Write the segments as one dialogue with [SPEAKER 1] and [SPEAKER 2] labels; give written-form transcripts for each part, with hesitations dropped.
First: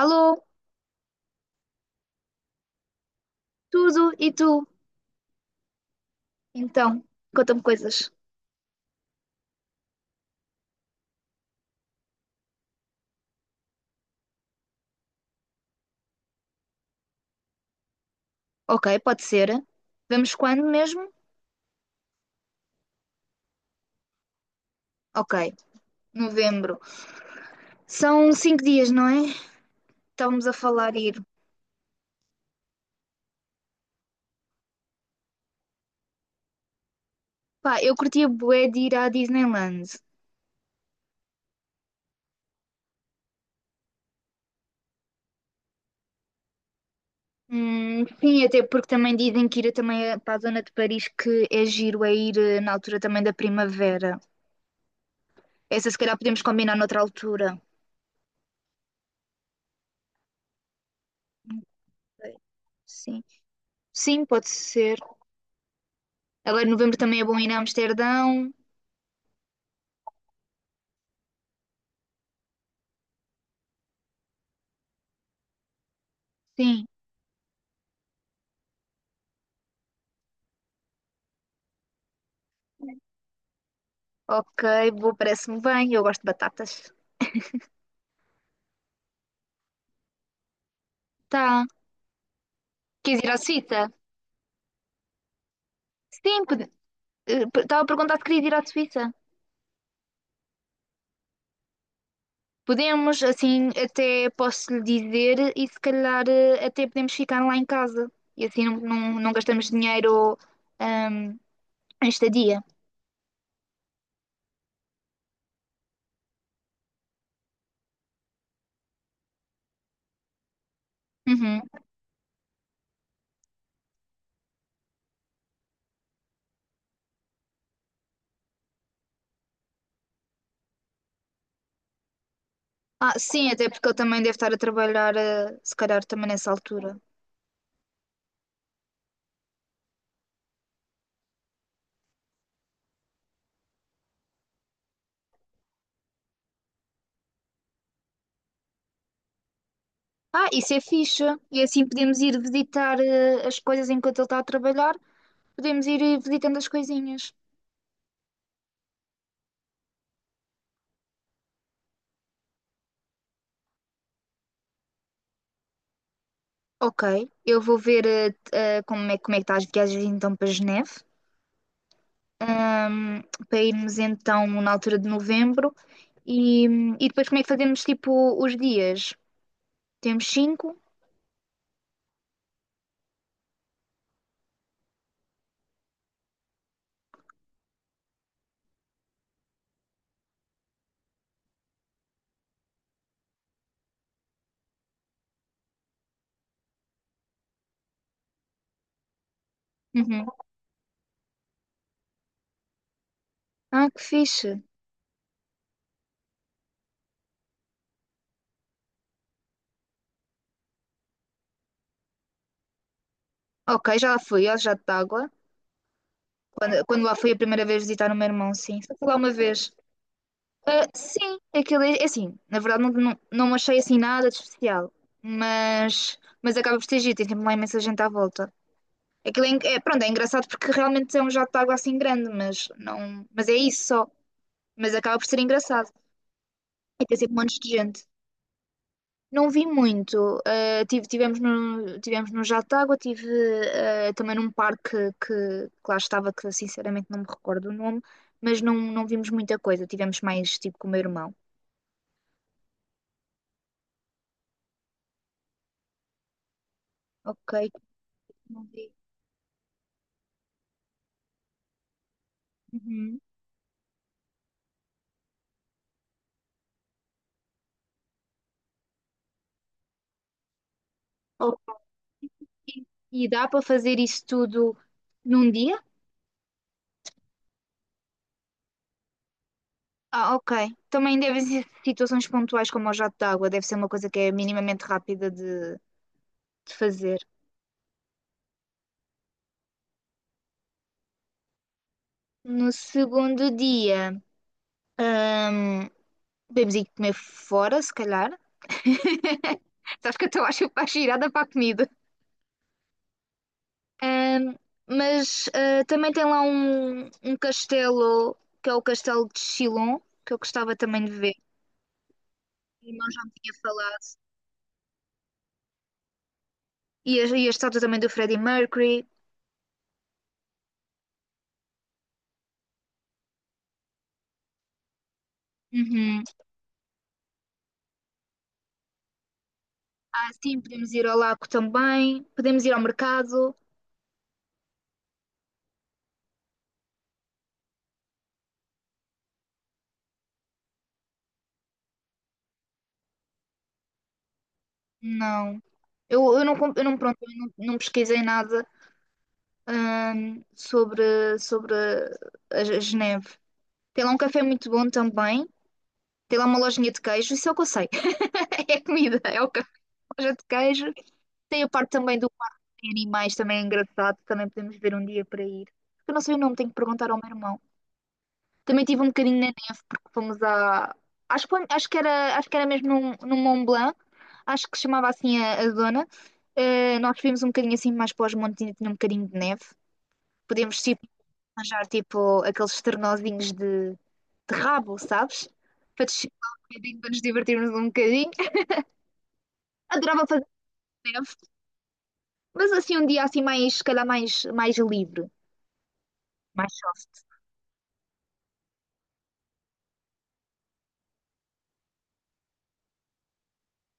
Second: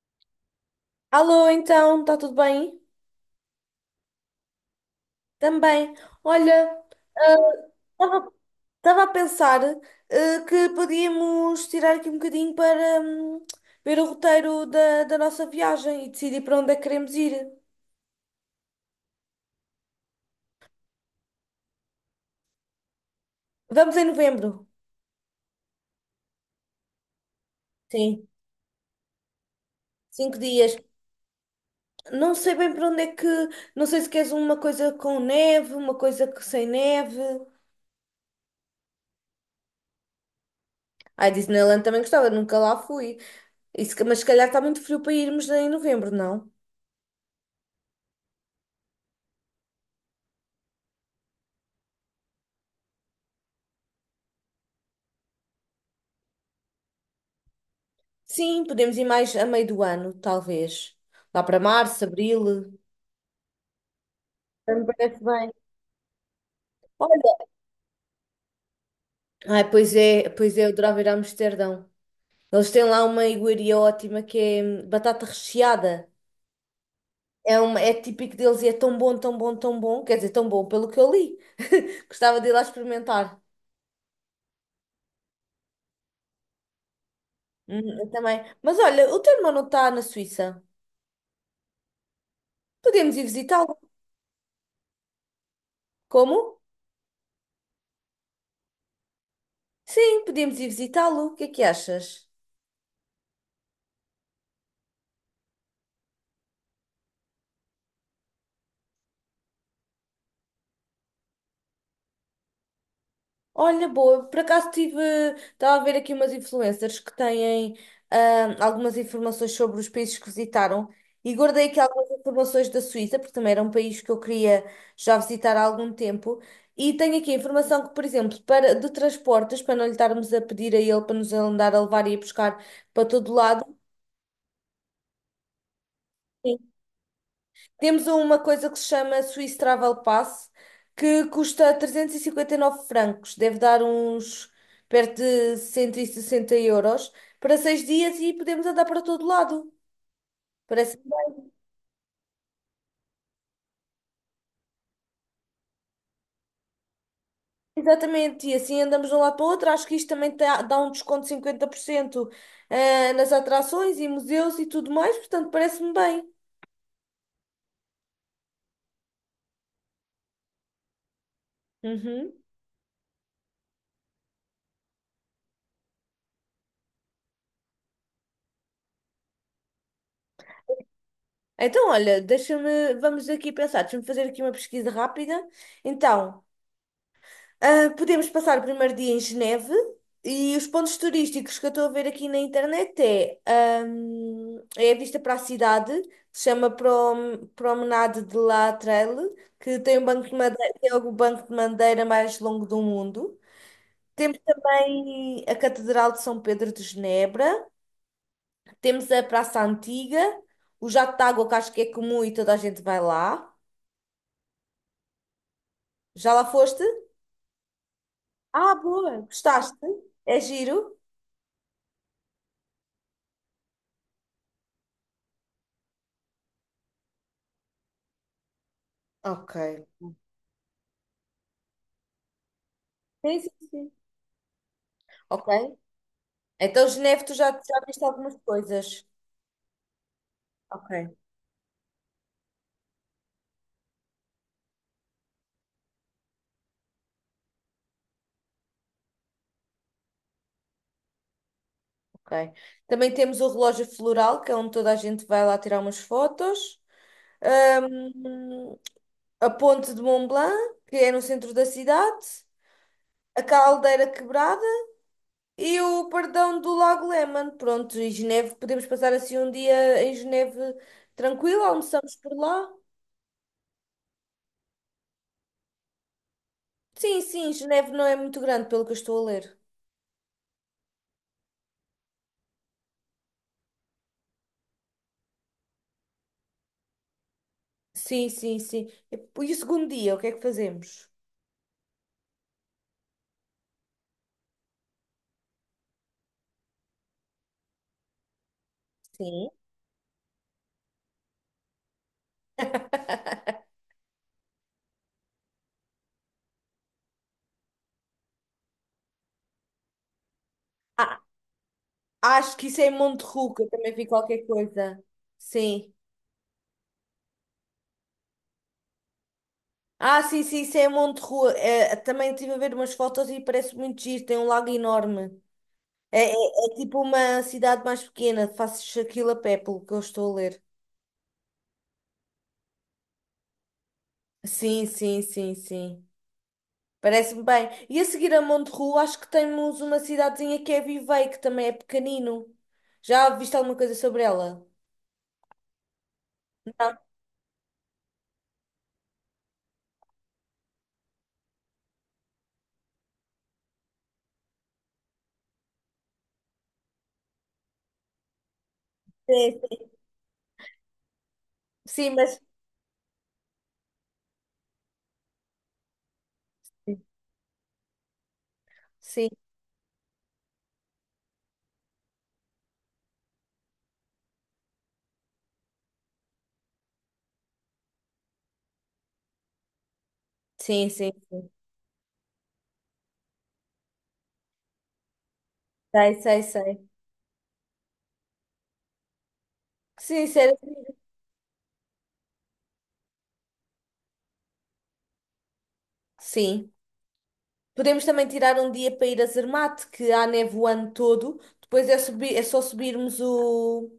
[SPEAKER 1] Alô,
[SPEAKER 2] Alô, então, está tudo bem?
[SPEAKER 1] tudo e tu?
[SPEAKER 2] Também. Olha,
[SPEAKER 1] Então, conta-me coisas.
[SPEAKER 2] estava a pensar que podíamos tirar aqui um bocadinho para ver o roteiro da nossa viagem e decidir para onde é que queremos ir.
[SPEAKER 1] Ok, pode ser. Vamos quando mesmo?
[SPEAKER 2] Vamos em novembro.
[SPEAKER 1] Ok, novembro.
[SPEAKER 2] Sim,
[SPEAKER 1] São 5 dias, não é?
[SPEAKER 2] cinco
[SPEAKER 1] Estávamos a
[SPEAKER 2] dias.
[SPEAKER 1] falar ir.
[SPEAKER 2] Não sei bem para onde é que. Não sei se queres uma coisa com neve, uma coisa que sem neve.
[SPEAKER 1] Pá, eu curtia bué de ir à Disneyland.
[SPEAKER 2] Ah, Disneyland também gostava, nunca lá fui. Mas se calhar está muito frio para irmos em novembro, não?
[SPEAKER 1] Sim, até porque também dizem que ir também é para a zona de Paris que é giro, é ir na altura também da primavera. Essa se calhar podemos combinar noutra altura.
[SPEAKER 2] Sim, podemos ir mais a meio do ano, talvez. Lá para março,
[SPEAKER 1] Ok,
[SPEAKER 2] abril.
[SPEAKER 1] sim, sim, pode
[SPEAKER 2] Me
[SPEAKER 1] ser.
[SPEAKER 2] parece bem.
[SPEAKER 1] Agora em novembro também é bom
[SPEAKER 2] Olha.
[SPEAKER 1] ir a Amsterdão.
[SPEAKER 2] Ai, pois é, eu adorava ir a Amsterdão. Eles têm lá uma iguaria ótima que é batata recheada.
[SPEAKER 1] Sim,
[SPEAKER 2] É típico deles e é tão bom, tão bom, tão bom. Quer dizer, tão bom pelo que eu li. Gostava de ir lá experimentar.
[SPEAKER 1] ok, boa, parece-me bem. Eu gosto de batatas.
[SPEAKER 2] Eu também. Mas olha, o teu irmão não está na Suíça.
[SPEAKER 1] Tá.
[SPEAKER 2] Podemos
[SPEAKER 1] Queres
[SPEAKER 2] ir
[SPEAKER 1] ir à
[SPEAKER 2] visitá-lo.
[SPEAKER 1] Suíça?
[SPEAKER 2] Como?
[SPEAKER 1] Sim, estava a perguntar se querias ir à Suíça.
[SPEAKER 2] Sim, podemos ir visitá-lo. O que é que achas?
[SPEAKER 1] Podemos, assim, até posso lhe dizer e se calhar até podemos ficar lá em casa. E assim não gastamos dinheiro ahm, em estadia.
[SPEAKER 2] Olha, boa, eu por acaso estava a ver aqui umas influencers que têm algumas informações sobre os países que visitaram e
[SPEAKER 1] Uhum.
[SPEAKER 2] guardei aqui algumas informações da Suíça, porque também era um país que eu queria já visitar há algum tempo. E tenho aqui a informação que, por exemplo, de transportes, para não lhe estarmos a pedir a ele para nos andar a levar e a buscar para
[SPEAKER 1] Ah,
[SPEAKER 2] todo
[SPEAKER 1] sim,
[SPEAKER 2] lado.
[SPEAKER 1] até porque ele também deve estar a trabalhar, se calhar também nessa altura.
[SPEAKER 2] Temos uma coisa que se chama Swiss Travel Pass, que custa 359 francos, deve dar uns perto de 160 euros, para 6 dias e podemos andar para todo lado.
[SPEAKER 1] Ah, isso é
[SPEAKER 2] Parece
[SPEAKER 1] fixe. E assim podemos ir visitar as coisas enquanto ele está a trabalhar. Podemos ir visitando as coisinhas.
[SPEAKER 2] exatamente, e assim andamos de um lado para o outro. Acho que isto também dá um desconto de 50% nas atrações e museus e tudo mais, portanto, parece-me bem.
[SPEAKER 1] Ok, eu vou ver como é que está as viagens então para Geneve,
[SPEAKER 2] Uhum.
[SPEAKER 1] ahm, para irmos então na altura de novembro e, e depois como é que fazemos tipo os dias? Temos cinco?
[SPEAKER 2] Então, olha, deixa-me, vamos aqui pensar, deixa-me fazer aqui uma pesquisa rápida. Então. Ah, podemos passar o primeiro dia em Geneve e os pontos turísticos que eu estou a ver aqui na internet é a vista para a cidade, se chama Promenade de La Trelle, que tem um
[SPEAKER 1] Uhum.
[SPEAKER 2] banco de madeira, tem o banco de madeira mais longo do mundo.
[SPEAKER 1] Ah, que
[SPEAKER 2] Temos
[SPEAKER 1] fixe.
[SPEAKER 2] também a Catedral de São Pedro de Genebra, temos a Praça Antiga, o jato de água que acho que é comum e toda a gente vai lá.
[SPEAKER 1] Ok, já lá fui, ó, já de água.
[SPEAKER 2] Já lá foste?
[SPEAKER 1] Quando lá fui a primeira vez visitar o meu irmão,
[SPEAKER 2] Ah,
[SPEAKER 1] sim. Só fui lá
[SPEAKER 2] boa!
[SPEAKER 1] uma vez.
[SPEAKER 2] Gostaste? É
[SPEAKER 1] Ah,
[SPEAKER 2] giro?
[SPEAKER 1] sim, aquilo é assim, na verdade não achei assim nada de especial, mas acaba por ter giro, tem sempre lá imensa gente à volta. Aquilo é,
[SPEAKER 2] Ok.
[SPEAKER 1] pronto, é engraçado porque realmente é um jato de água assim grande, mas não,
[SPEAKER 2] Sim,
[SPEAKER 1] mas
[SPEAKER 2] sim,
[SPEAKER 1] é isso
[SPEAKER 2] sim.
[SPEAKER 1] só. Mas acaba por ser
[SPEAKER 2] Ok?
[SPEAKER 1] engraçado.
[SPEAKER 2] Então,
[SPEAKER 1] E tem
[SPEAKER 2] Geneve,
[SPEAKER 1] sempre
[SPEAKER 2] tu já,
[SPEAKER 1] montes de
[SPEAKER 2] já
[SPEAKER 1] gente.
[SPEAKER 2] viste algumas coisas.
[SPEAKER 1] Não vi muito.
[SPEAKER 2] Ok,
[SPEAKER 1] Tivemos tivemos no jato de água, também num parque que lá estava, que sinceramente não me recordo o nome, mas não vimos muita coisa. Tivemos mais tipo com o meu irmão.
[SPEAKER 2] ok. Também temos o relógio floral, que é onde toda a gente vai lá tirar umas fotos.
[SPEAKER 1] Ok, não
[SPEAKER 2] Ahm,
[SPEAKER 1] vi.
[SPEAKER 2] a ponte de Mont Blanc, que é no centro da cidade.
[SPEAKER 1] Uhum.
[SPEAKER 2] A caldeira quebrada e o perdão do Lago Léman. Pronto, e Geneve, podemos passar assim um dia em Geneve tranquilo,
[SPEAKER 1] Ok.
[SPEAKER 2] almoçamos por lá.
[SPEAKER 1] E dá para fazer isso tudo num dia?
[SPEAKER 2] Sim, sim, Geneve não é muito grande, pelo que eu estou a ler.
[SPEAKER 1] Ah, ok. Também devem ser situações pontuais como o jato de água, deve ser uma coisa que é minimamente rápida de fazer.
[SPEAKER 2] Sim, sim, sim. E o segundo dia, o que é que fazemos?
[SPEAKER 1] No segundo dia, hum, podemos ir comer fora, se calhar.
[SPEAKER 2] Sim.
[SPEAKER 1] Sabes que eu estou a chupar girada para a comida. Hum, mas também tem lá um castelo, que é o castelo de Chilon, que eu gostava também de
[SPEAKER 2] Ah,
[SPEAKER 1] ver.
[SPEAKER 2] acho que isso
[SPEAKER 1] O
[SPEAKER 2] é em
[SPEAKER 1] irmão já me tinha
[SPEAKER 2] Monterruca, também
[SPEAKER 1] falado.
[SPEAKER 2] vi qualquer coisa. Sim.
[SPEAKER 1] E a estátua também do Freddie Mercury.
[SPEAKER 2] Ah, sim, sim, isso é em Monterrua. É, também estive a ver umas fotos e parece muito giro, tem um lago enorme. É,
[SPEAKER 1] Uhum.
[SPEAKER 2] é, é tipo uma cidade mais pequena, faço aquilo a pé, pelo que eu
[SPEAKER 1] Ah,
[SPEAKER 2] estou a
[SPEAKER 1] sim,
[SPEAKER 2] ler.
[SPEAKER 1] podemos ir ao lago também, podemos ir ao mercado.
[SPEAKER 2] Sim, sim, sim, sim. Parece-me bem. E a seguir a Monterrua, acho que temos uma cidadezinha que é Vivei, que também é pequenino. Já viste alguma coisa sobre ela?
[SPEAKER 1] Não. Eu
[SPEAKER 2] Não,
[SPEAKER 1] pronto, eu não, não pesquisei nada, sobre a Geneve. Tem lá um café muito bom também. Tem lá uma lojinha de queijo, isso é o que eu sei. É comida, é o
[SPEAKER 2] sim,
[SPEAKER 1] café,
[SPEAKER 2] sim.
[SPEAKER 1] loja de queijo. Tem a parte
[SPEAKER 2] Sim,
[SPEAKER 1] também do
[SPEAKER 2] mas...
[SPEAKER 1] parque de animais, também é engraçado. Também podemos ver um dia para ir. Eu não sei o nome, tenho que perguntar ao meu irmão. Também tive um
[SPEAKER 2] Sim,
[SPEAKER 1] bocadinho. Fomos a. Acho que era mesmo num Mont Blanc, acho que se chamava assim a zona. Nós vimos um bocadinho assim mais para os montes, ainda tinha um bocadinho de neve. Podemos
[SPEAKER 2] sim,
[SPEAKER 1] tipo,
[SPEAKER 2] sim.
[SPEAKER 1] arranjar tipo aqueles ternozinhos de rabo, sabes? Para
[SPEAKER 2] Sei,
[SPEAKER 1] descer
[SPEAKER 2] sei,
[SPEAKER 1] lá um
[SPEAKER 2] sei.
[SPEAKER 1] bocadinho, para nos divertirmos um bocadinho. Adorava fazer
[SPEAKER 2] Sincero,
[SPEAKER 1] neve, mas assim um dia assim mais, se calhar mais livre, mais
[SPEAKER 2] sim.
[SPEAKER 1] soft.
[SPEAKER 2] Podemos também tirar um dia para ir a Zermatt, que há neve o ano todo. Depois é só subirmos o,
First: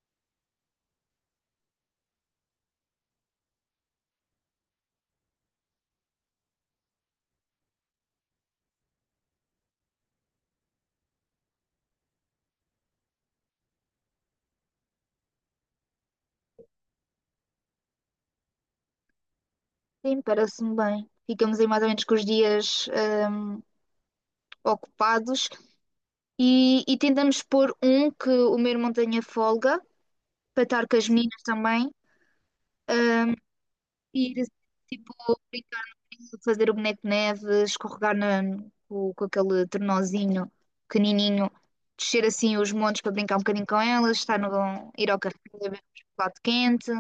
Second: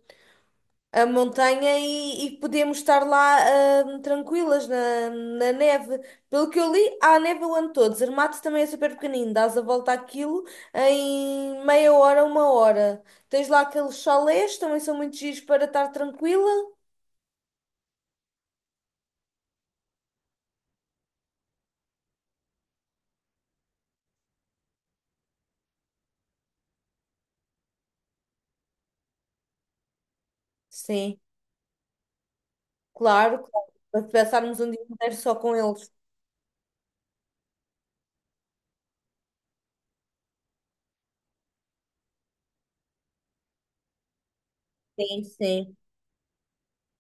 [SPEAKER 2] a montanha e podemos estar lá tranquilas na neve. Pelo que eu li, há neve o ano todo. Zermatt também é super pequenino. Dás a volta àquilo em meia hora, uma hora. Tens lá aqueles chalés, também são muito giros para estar tranquila.
[SPEAKER 1] Sim, parece-me bem. Ficamos aí mais ou menos com os dias hum, ocupados. E tentamos pôr um que o meu irmão tenha folga, para estar com as
[SPEAKER 2] Sim,
[SPEAKER 1] meninas também,
[SPEAKER 2] claro, claro. Para
[SPEAKER 1] ir
[SPEAKER 2] passarmos um dia
[SPEAKER 1] tipo
[SPEAKER 2] inteiro só com
[SPEAKER 1] brincar
[SPEAKER 2] eles.
[SPEAKER 1] no rio, fazer o boneco de neve, escorregar na, com aquele tornozinho pequenininho, descer assim os montes para brincar um bocadinho com elas, estar no, ir ao
[SPEAKER 2] Sim,
[SPEAKER 1] café,
[SPEAKER 2] sim.
[SPEAKER 1] beber um chocolate quente.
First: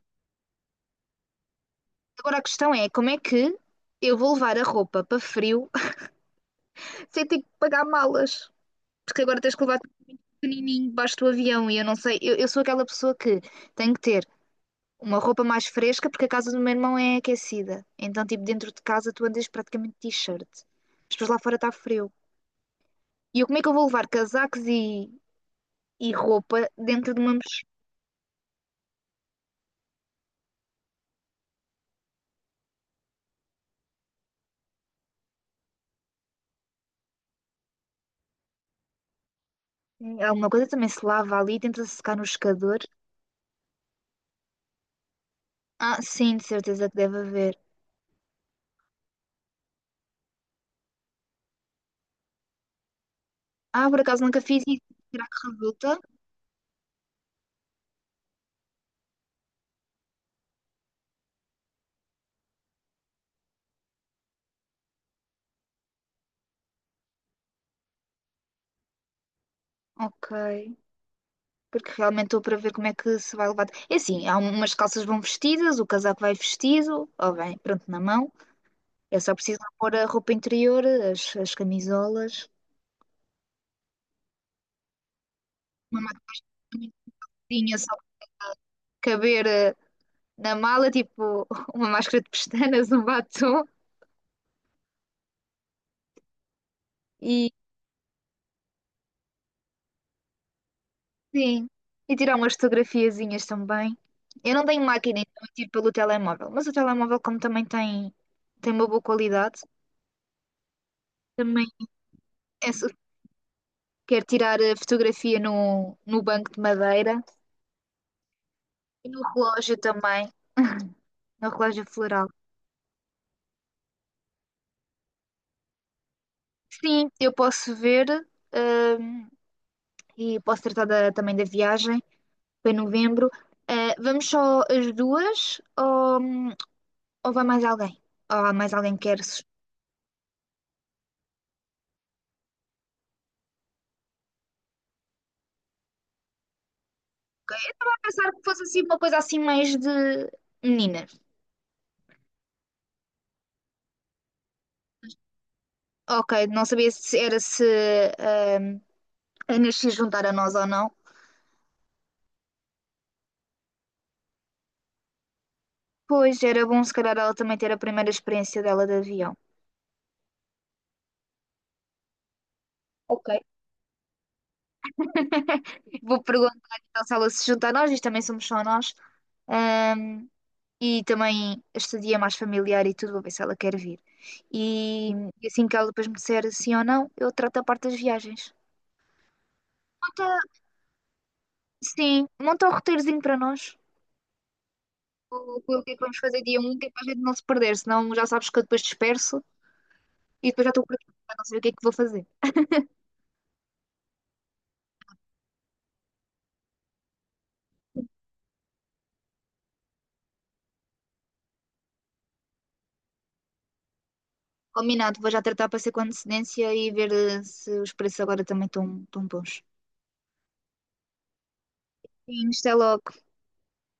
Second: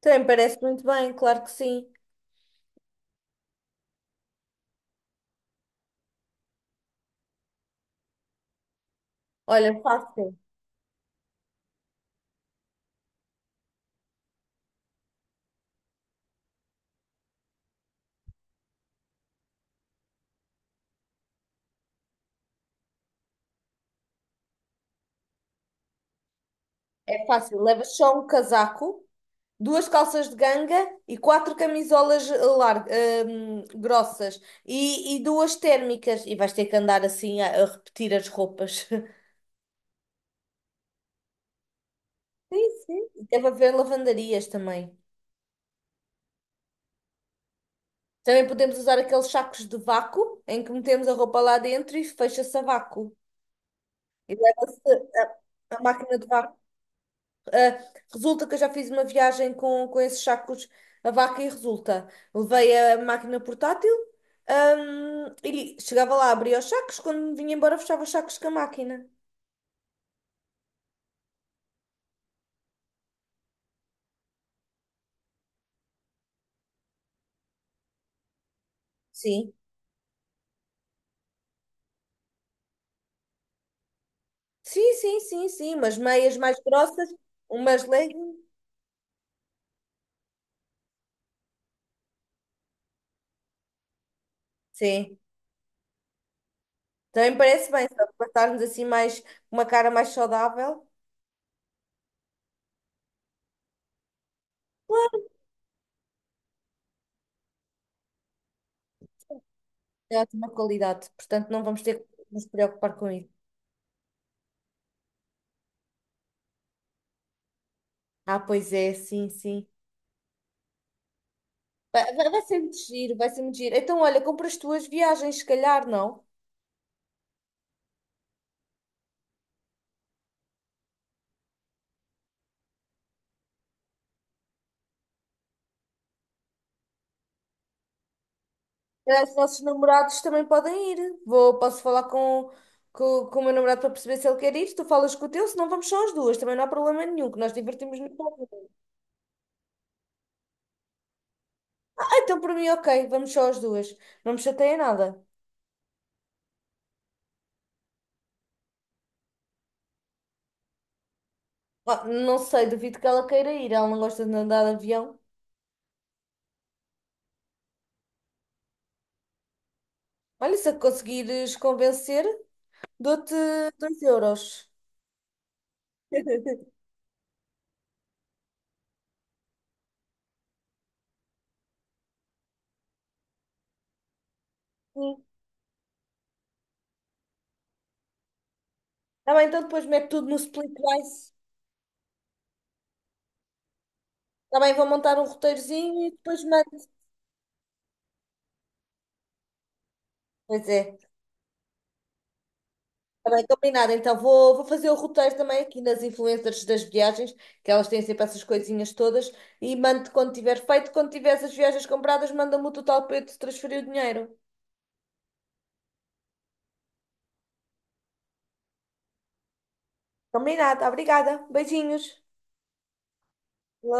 [SPEAKER 2] Também parece muito bem, claro que sim.
[SPEAKER 1] Agora a questão é, como é que eu vou levar a roupa para frio sem ter que pagar malas? Porque agora tens que levar
[SPEAKER 2] Olha,
[SPEAKER 1] tudo
[SPEAKER 2] fácil.
[SPEAKER 1] pequenininho debaixo do avião e eu não sei, eu sou aquela pessoa que tem que ter uma roupa mais fresca, porque a casa do meu irmão é aquecida. Então, tipo, dentro de casa tu andas praticamente de t-shirt. Mas depois lá fora está frio. E eu, como é que eu vou levar casacos e roupa dentro de
[SPEAKER 2] É
[SPEAKER 1] uma
[SPEAKER 2] fácil.
[SPEAKER 1] mochila?
[SPEAKER 2] Levas só um casaco, duas calças de ganga e quatro camisolas grossas e duas térmicas. E vais ter que andar assim a repetir as roupas.
[SPEAKER 1] Alguma coisa também se lava ali, tenta secar no
[SPEAKER 2] Sim,
[SPEAKER 1] secador.
[SPEAKER 2] sim. E deve haver lavandarias também.
[SPEAKER 1] Ah, sim, de certeza que deve haver.
[SPEAKER 2] Também podemos usar aqueles sacos de vácuo em que metemos a roupa lá dentro e fecha-se a vácuo.
[SPEAKER 1] Ah, por acaso
[SPEAKER 2] E
[SPEAKER 1] nunca fiz isso.
[SPEAKER 2] leva-se
[SPEAKER 1] Será que
[SPEAKER 2] a
[SPEAKER 1] resulta?
[SPEAKER 2] máquina de vácuo. Ah, resulta que eu já fiz uma viagem com esses sacos a vaca e resulta. Levei a máquina portátil, e chegava lá, abria os sacos, quando me vinha embora, fechava os sacos com a máquina.
[SPEAKER 1] Ok. Porque realmente estou para ver como é que se vai levar. É assim, há umas calças vão vestidas, o casaco vai vestido, ou bem, pronto, na mão. Eu só
[SPEAKER 2] Sim.
[SPEAKER 1] preciso pôr a roupa interior, as camisolas,
[SPEAKER 2] Sim, sim, sim, sim, umas
[SPEAKER 1] uma
[SPEAKER 2] meias
[SPEAKER 1] máscara
[SPEAKER 2] mais grossas, umas
[SPEAKER 1] só para
[SPEAKER 2] leggings.
[SPEAKER 1] caber na mala, tipo uma máscara de pestanas, um batom
[SPEAKER 2] Sim, também
[SPEAKER 1] e
[SPEAKER 2] parece bem, só para estarmos assim mais, uma cara mais saudável.
[SPEAKER 1] sim, e tirar umas fotografiazinhas também. Eu não tenho máquina,
[SPEAKER 2] Claro,
[SPEAKER 1] então eu tiro pelo telemóvel, mas o telemóvel, como também tem uma boa qualidade,
[SPEAKER 2] é ótima qualidade, portanto não
[SPEAKER 1] também
[SPEAKER 2] vamos ter que nos
[SPEAKER 1] é, su-
[SPEAKER 2] preocupar com isso.
[SPEAKER 1] quero tirar a fotografia no banco de madeira
[SPEAKER 2] Ah, pois é,
[SPEAKER 1] e no
[SPEAKER 2] sim, sim.
[SPEAKER 1] relógio também, no relógio
[SPEAKER 2] Vai,
[SPEAKER 1] floral.
[SPEAKER 2] vai vai ser muito giro, vai ser muito giro. Então, olha, compra as tuas viagens, se calhar, não?
[SPEAKER 1] Sim, eu posso ver. hum, e posso tratar também da viagem para novembro. Vamos só as duas ou vai mais alguém? Ou há mais alguém que quer
[SPEAKER 2] Os
[SPEAKER 1] se
[SPEAKER 2] nossos namorados também podem ir. Posso falar com o meu namorado para perceber se ele quer ir. Tu falas com o teu, senão vamos só as duas. Também não há problema nenhum, que nós divertimos-nos
[SPEAKER 1] pensar que fosse
[SPEAKER 2] muito.
[SPEAKER 1] assim uma coisa assim mais de meninas.
[SPEAKER 2] Ah, então para mim, ok, vamos só as duas. Não me chateia nada.
[SPEAKER 1] Ok, não sabia se era se ehm, a Inês se juntar a nós ou não.
[SPEAKER 2] Ah, não sei, duvido que ela queira ir. Ela não gosta de andar de avião.
[SPEAKER 1] Pois era bom se calhar ela também ter a primeira experiência dela de avião.
[SPEAKER 2] Olha, se a conseguires convencer,
[SPEAKER 1] Ok.
[SPEAKER 2] dou-te €2.
[SPEAKER 1] Vou perguntar então se ela se junta a nós, isto também somos só nós. Ehm, E também este dia é mais familiar e tudo, vou ver se ela quer vir. E,
[SPEAKER 2] Hum.
[SPEAKER 1] e assim que ela depois me disser sim ou não, eu trato a parte das viagens.
[SPEAKER 2] Tá bem, então depois mete
[SPEAKER 1] Monta,
[SPEAKER 2] tudo no split price.
[SPEAKER 1] sim, monta um roteirozinho para nós.
[SPEAKER 2] Está bem, vou montar um
[SPEAKER 1] O que é que
[SPEAKER 2] roteirozinho e
[SPEAKER 1] vamos fazer
[SPEAKER 2] depois
[SPEAKER 1] dia um
[SPEAKER 2] mando.
[SPEAKER 1] que é para a gente não se perder, senão já sabes que eu depois disperso e depois
[SPEAKER 2] Pois
[SPEAKER 1] já estou por
[SPEAKER 2] é.
[SPEAKER 1] aqui, já não sei o que é que vou fazer.
[SPEAKER 2] Está bem, combinado. Então vou fazer o roteiro também aqui nas influencers das viagens, que elas têm sempre essas coisinhas todas, e mando quando tiver feito. Quando tiver as viagens compradas, manda-me o total para eu te transferir o dinheiro.
[SPEAKER 1] Combinado, vou já tratar para ser com antecedência e ver se os preços agora também estão bons.
[SPEAKER 2] Combinado. Obrigada. Beijinhos.
[SPEAKER 1] Sim, isto é logo.